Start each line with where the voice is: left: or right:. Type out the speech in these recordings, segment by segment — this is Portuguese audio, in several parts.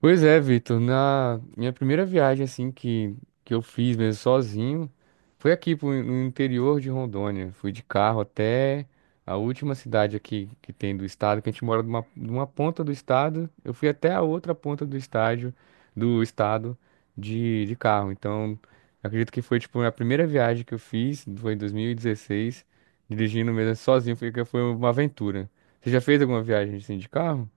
right: Pois é, Vitor, na minha primeira viagem assim que eu fiz mesmo sozinho foi no interior de Rondônia. Fui de carro até a última cidade aqui que tem do estado, que a gente mora numa ponta do estado. Eu fui até a outra ponta do estado de carro. Então, acredito que foi tipo a primeira viagem que eu fiz, foi em 2016, dirigindo mesmo sozinho, foi uma aventura. Você já fez alguma viagem assim de carro?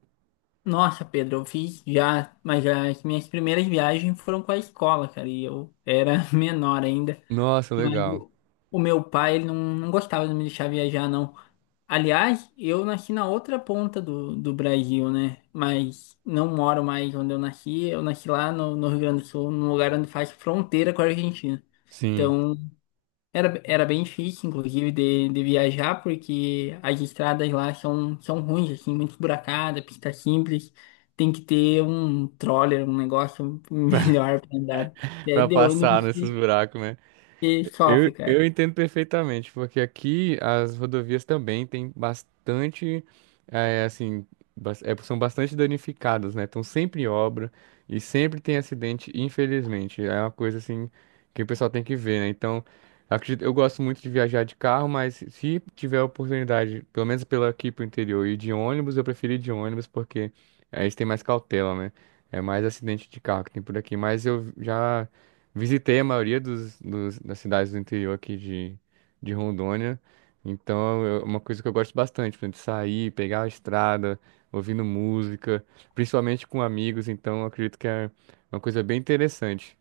left: Nossa, Pedro, eu fiz já, mas já as minhas primeiras viagens foram com a escola, cara, e eu era menor ainda,
right: Nossa,
left: mas
right: legal.
left: o, o meu pai, ele não gostava de me deixar viajar, não. Aliás, eu nasci na outra ponta do Brasil, né, mas não moro mais onde eu nasci lá no Rio Grande do Sul, num lugar onde faz fronteira com a Argentina.
right: Sim.
left: Então, era bem difícil, inclusive, de viajar, porque as estradas lá são ruins, assim, muito esburacada, pista simples. Tem que ter um troller, um negócio melhor pra andar. É
right: Pra
left: de
right: passar
left: ônibus
right: nesses
left: que,
right: buracos, né?
left: que
right: Eu,
left: sofre,
right: eu
left: cara.
right: entendo perfeitamente, porque aqui as rodovias também têm bastante, é, assim, são bastante danificadas, né? Estão sempre em obra e sempre tem acidente, infelizmente. É uma coisa, assim, que o pessoal tem que ver, né? Então, acredito, eu gosto muito de viajar de carro, mas se tiver a oportunidade, pelo menos pela aqui pro interior, e de ônibus, eu prefiro ir de ônibus, porque aí eles têm mais cautela, né? É mais acidente de carro que tem por aqui, mas eu já. Visitei a maioria das cidades do interior aqui de Rondônia. Então, é uma coisa que eu gosto bastante, por exemplo, de sair, pegar a estrada, ouvindo música, principalmente com amigos. Então, eu acredito que é uma coisa bem interessante.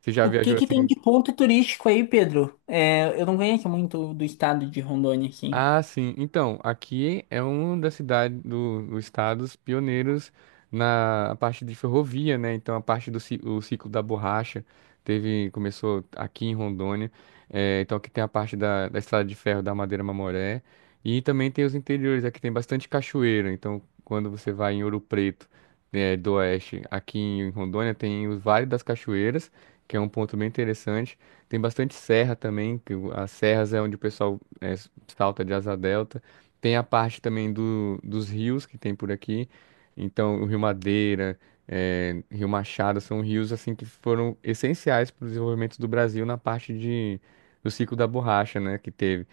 right: Você já
left: O que
right: viajou
left: que tem
right: assim.
left: de ponto turístico aí, Pedro? É, eu não conheço muito do estado de Rondônia, assim.
right: Ah, sim. Então, aqui é um das cidades dos estados pioneiros na parte de ferrovia, né? Então, a parte do ci- o ciclo da borracha teve começou aqui em Rondônia. Então, aqui tem a parte da estrada de ferro da Madeira Mamoré e também tem os interiores. Aqui tem bastante cachoeira. Então, quando você vai em Ouro Preto, do oeste, aqui em Rondônia tem o Vale das Cachoeiras, que é um ponto bem interessante. Tem bastante serra também, que as serras é onde o pessoal é, salta de Asa Delta. Tem a parte também dos rios que tem por aqui. Então, o Rio Madeira, é, Rio Machado são rios assim que foram essenciais para o desenvolvimento do Brasil na parte de, do ciclo da borracha, né, que teve.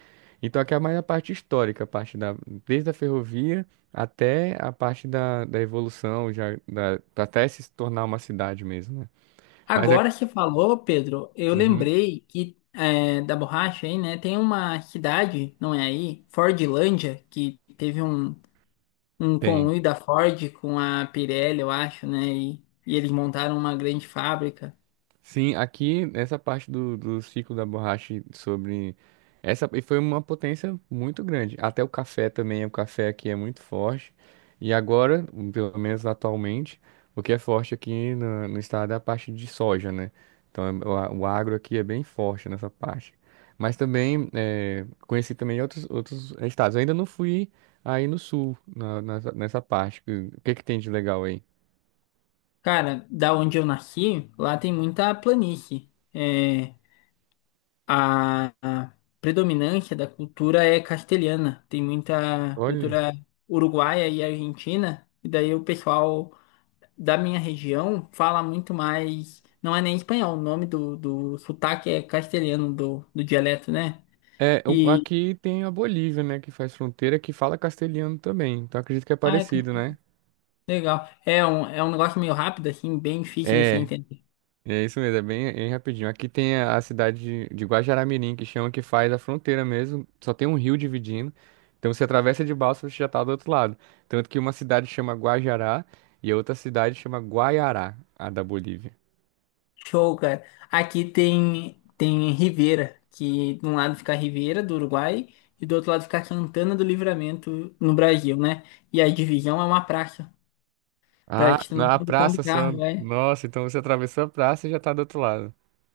right: Então, aqui é mais a parte histórica, desde a ferrovia até a parte da evolução, já, até se tornar uma cidade mesmo, né? Mas é,
left: Agora você falou, Pedro, eu
right: uhum,
left: lembrei que é, da borracha aí, né? Tem uma cidade, não é aí? Fordlândia, que teve um
right: tem.
left: conluio da Ford com a Pirelli, eu acho, né? E eles montaram uma grande fábrica.
right: Sim, aqui essa parte do ciclo da borracha sobre essa e foi uma potência muito grande. Até o café também, o café aqui é muito forte. E agora, pelo menos atualmente, o que é forte aqui no estado é a parte de soja, né? Então o agro aqui é bem forte nessa parte. Mas também conheci também outros estados. Eu ainda não fui aí no sul nessa nessa, parte. O que que tem de legal aí?
left: Cara, da onde eu nasci, lá tem muita planície. É, a predominância da cultura é castelhana. Tem muita
right: Olha.
left: cultura uruguaia e argentina. E daí o pessoal da minha região fala muito mais. Não é nem espanhol, o nome do sotaque é castelhano do dialeto, né? E.
right: Aqui tem a Bolívia, né, que faz fronteira, que fala castelhano também. Então acredito que é
left: Ah, é
right: parecido, né?
left: legal. É um negócio meio rápido, assim, bem difícil de se
right: É,
left: entender.
right: é isso mesmo, é bem, é rapidinho. Aqui tem a cidade de Guajará-Mirim, que chama que faz a fronteira mesmo. Só tem um rio dividindo. Então você atravessa de balsa, você já tá do outro lado. Tanto que uma cidade chama Guajará e a outra cidade chama Guaiará, a da Bolívia.
left: Show, cara. Aqui tem Rivera, que de um lado fica Rivera, do Uruguai, e do outro lado fica Santana do Livramento, no Brasil, né? E a divisão é uma praça. Pra
right: Ah,
left: gente não
right: na
left: saber como
right: praça, só.
left: carro, né?
right: Nossa, então você atravessou a praça e já tá do outro lado.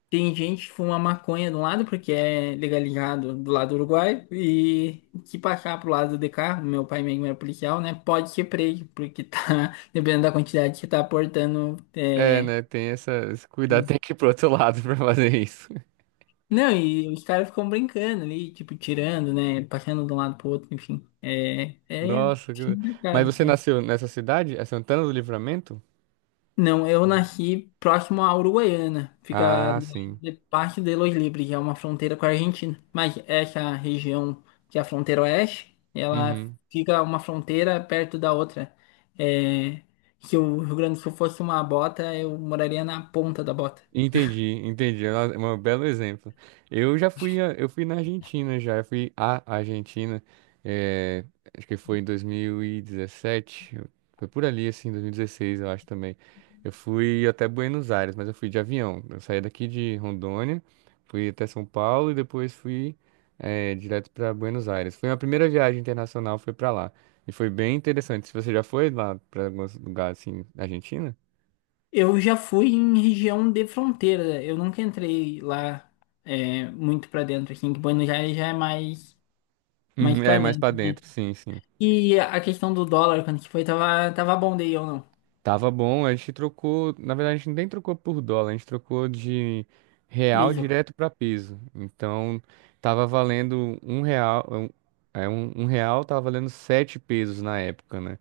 left: Tem gente que fuma maconha de um lado, porque é legalizado do lado do Uruguai, e se passar pro lado de cá, meu pai mesmo é policial, né? Pode ser preso, porque tá, dependendo da quantidade que tá aportando,
right: É,
left: é.
right: né? Tem essa, esse cuidado, tem que ir pro outro lado pra fazer isso.
left: Não, e os caras ficam brincando ali, tipo, tirando, né? Passando de um lado pro outro, enfim. É
right: Nossa, que- mas
left: complicado,
right: você
left: cara.
right: nasceu nessa cidade? É Santana do Livramento?
left: Não, eu nasci próximo à Uruguaiana. Fica
right: Ah,
left: do lado
right: sim.
left: de parte de Los Libres, é uma fronteira com a Argentina. Mas essa região, que é a fronteira oeste, ela
right: Uhum.
left: fica uma fronteira perto da outra. É, se o Rio Grande do Sul fosse uma bota, eu moraria na ponta da bota.
right: Entendi, entendi. É um belo exemplo. Eu fui na Argentina já, eu fui à Argentina, eh, acho que foi em 2017, foi por ali assim, 2016 eu acho também. Eu fui até Buenos Aires, mas eu fui de avião. Eu saí daqui de Rondônia, fui até São Paulo e depois fui, direto para Buenos Aires. Foi a primeira viagem internacional, foi para lá e foi bem interessante. Se você já foi lá para alguns lugares assim, na Argentina?
left: Eu já fui em região de fronteira. Eu nunca entrei lá é, muito pra dentro, assim, que Buenos Aires já é mais
right: Uhum,
left: para
right: é mais
left: dentro,
right: para
left: né?
right: dentro, sim, sim.
left: E a questão do dólar, quando que foi, tava bom daí ou não?
right: Tava bom, a gente trocou, na verdade a gente nem trocou por dólar, a gente trocou de real
left: Beijo.
right: direto para peso. Então tava valendo um real, um, é, um real tava valendo 7 pesos na época, né?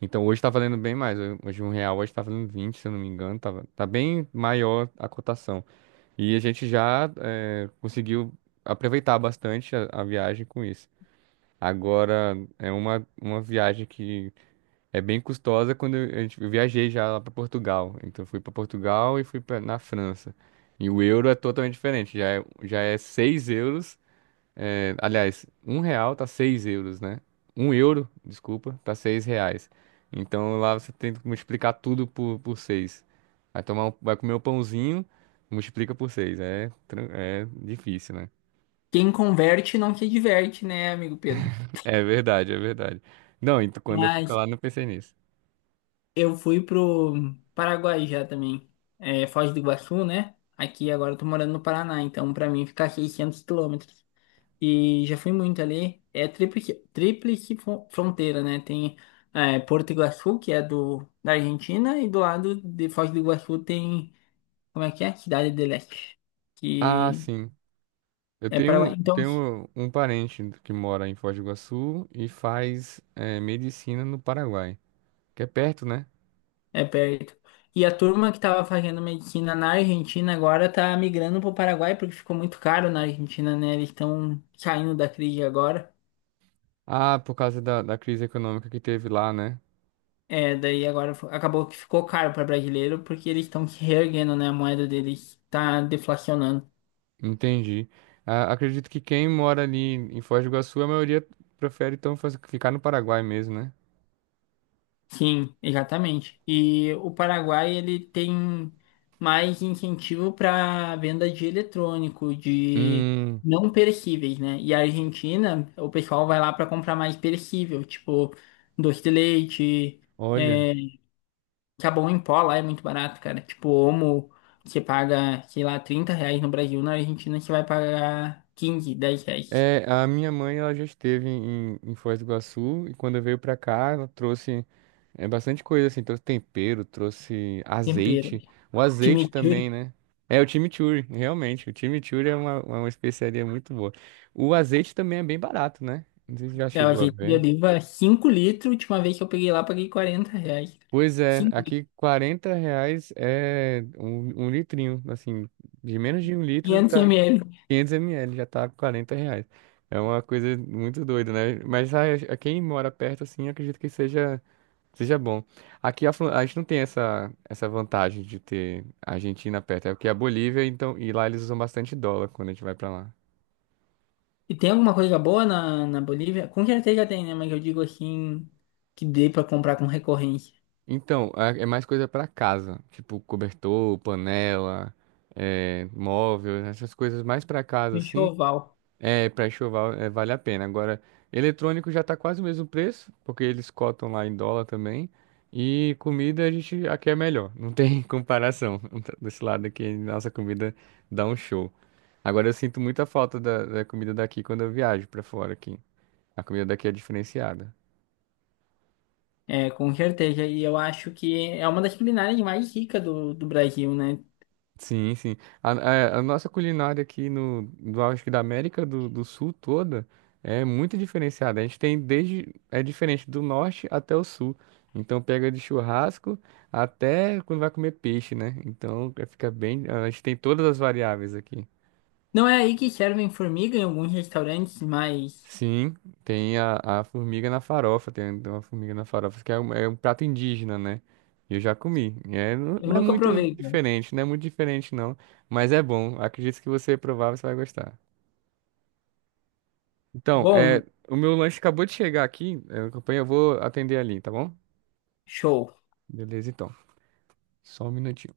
right: Então hoje tá valendo bem mais, hoje um real hoje tá valendo 20, se eu não me engano, tava, tá bem maior a cotação. E a gente já é, conseguiu aproveitar bastante a viagem com isso. Agora é uma viagem que é bem custosa quando eu viajei já lá para Portugal. Então fui para Portugal e fui na França. E o euro é totalmente diferente. Já é 6 euros. É, aliás, um real tá 6 euros, né? Um euro, desculpa, tá 6 reais. Então lá você tem que multiplicar tudo por 6. Vai comer um pãozinho, multiplica por 6. É, é difícil, né?
left: Quem converte não se diverte, né, amigo Pedro?
right: É verdade, é verdade. Não, então quando eu fui pra
left: Mas
right: lá não pensei nisso.
left: eu fui pro Paraguai já também, é, Foz do Iguaçu, né? Aqui agora eu tô morando no Paraná, então pra mim ficar 600 km. E já fui muito ali. É tríplice fronteira, né? Tem é, Porto Iguaçu, que é da Argentina, e do lado de Foz do Iguaçu tem, como é que é? Cidade de Leste,
right: Ah,
left: que
right: sim.
left: é Paraguai. Então,
right: Tenho um parente que mora em Foz do Iguaçu e faz medicina no Paraguai, que é perto, né?
left: é perto. E a turma que estava fazendo medicina na Argentina agora tá migrando pro Paraguai, porque ficou muito caro na Argentina, né? Eles estão saindo da crise agora.
right: Ah, por causa da crise econômica que teve lá, né?
left: É, daí agora acabou que ficou caro para brasileiro, porque eles estão se reerguendo, né? A moeda deles tá deflacionando.
right: Entendi. Ah, acredito que quem mora ali em Foz do Iguaçu, a maioria prefere então ficar no Paraguai mesmo, né?
left: Sim, exatamente. E o Paraguai ele tem mais incentivo para venda de eletrônico, de
right: Hum,
left: não perecíveis, né? E a Argentina, o pessoal vai lá para comprar mais perecível, tipo doce de leite,
right: olha.
left: é, sabão em pó lá é muito barato, cara. Tipo, Omo, você paga, sei lá, R$ 30 no Brasil, na Argentina você vai pagar 15, R$ 10.
right: É, a minha mãe ela já esteve em Foz do Iguaçu e quando veio pra cá ela trouxe bastante coisa assim, trouxe tempero, trouxe
left: Tempero,
right: azeite, o azeite também,
left: chimichurri.
right: né? É o chimichurri, realmente, o chimichurri é uma especiaria muito boa. O azeite também é bem barato, né? Não sei se já
left: É, a
right: chegou a
left: gente de
right: ver.
left: oliva 5 litros. Última vez que eu peguei lá, paguei R$ 40.
right: Pois é,
left: 5 litros,
right: aqui R$ 40 é um, um litrinho, assim, de menos de um litro
left: 500
right: tá
left: ml.
right: 500 ml já tá R$ 40. É uma coisa muito doida, né? Mas a quem mora perto, assim, acredito que seja, seja bom. Aqui a gente não tem essa, essa vantagem de ter a Argentina perto. É porque a Bolívia, então, e lá eles usam bastante dólar quando a gente vai pra lá.
left: E tem alguma coisa boa na Bolívia? Com certeza tem, né? Mas eu digo assim, que dê pra comprar com recorrência.
right: Então, é mais coisa pra casa. Tipo, cobertor, panela, é, móvel, essas coisas mais pra casa,
left: Um
right: assim.
left: Enxoval.
right: É, pré-chuval é, vale a pena. Agora, eletrônico já tá quase o mesmo preço, porque eles cotam lá em dólar também. E comida a gente aqui é melhor, não tem comparação. Desse lado aqui, nossa comida dá um show. Agora eu sinto muita falta da comida daqui quando eu viajo pra fora aqui. A comida daqui é diferenciada.
left: É, com certeza. E eu acho que é uma das culinárias mais ricas do Brasil, né?
right: Sim, sim. A nossa culinária aqui no, do, acho que da América do Sul toda é muito diferenciada. A gente tem desde, é diferente do norte até o sul. Então pega de churrasco até quando vai comer peixe, né? Fica bem, a gente tem todas as variáveis aqui.
left: Não é aí que servem formiga em alguns restaurantes, mas
right: Sim, tem a formiga na farofa, tem uma formiga na farofa, que é é um prato indígena, né? Eu já comi. E É,
left: eu
right: não é
left: nunca
right: muito
left: provei, né?
right: diferente, não, mas é bom. Acredito que você provar, você vai gostar. Então,
left: Bom,
right: é, o meu lanche acabou de chegar aqui, é, campanha, eu vou atender ali, tá bom?
left: show.
right: Beleza, então. Só um minutinho.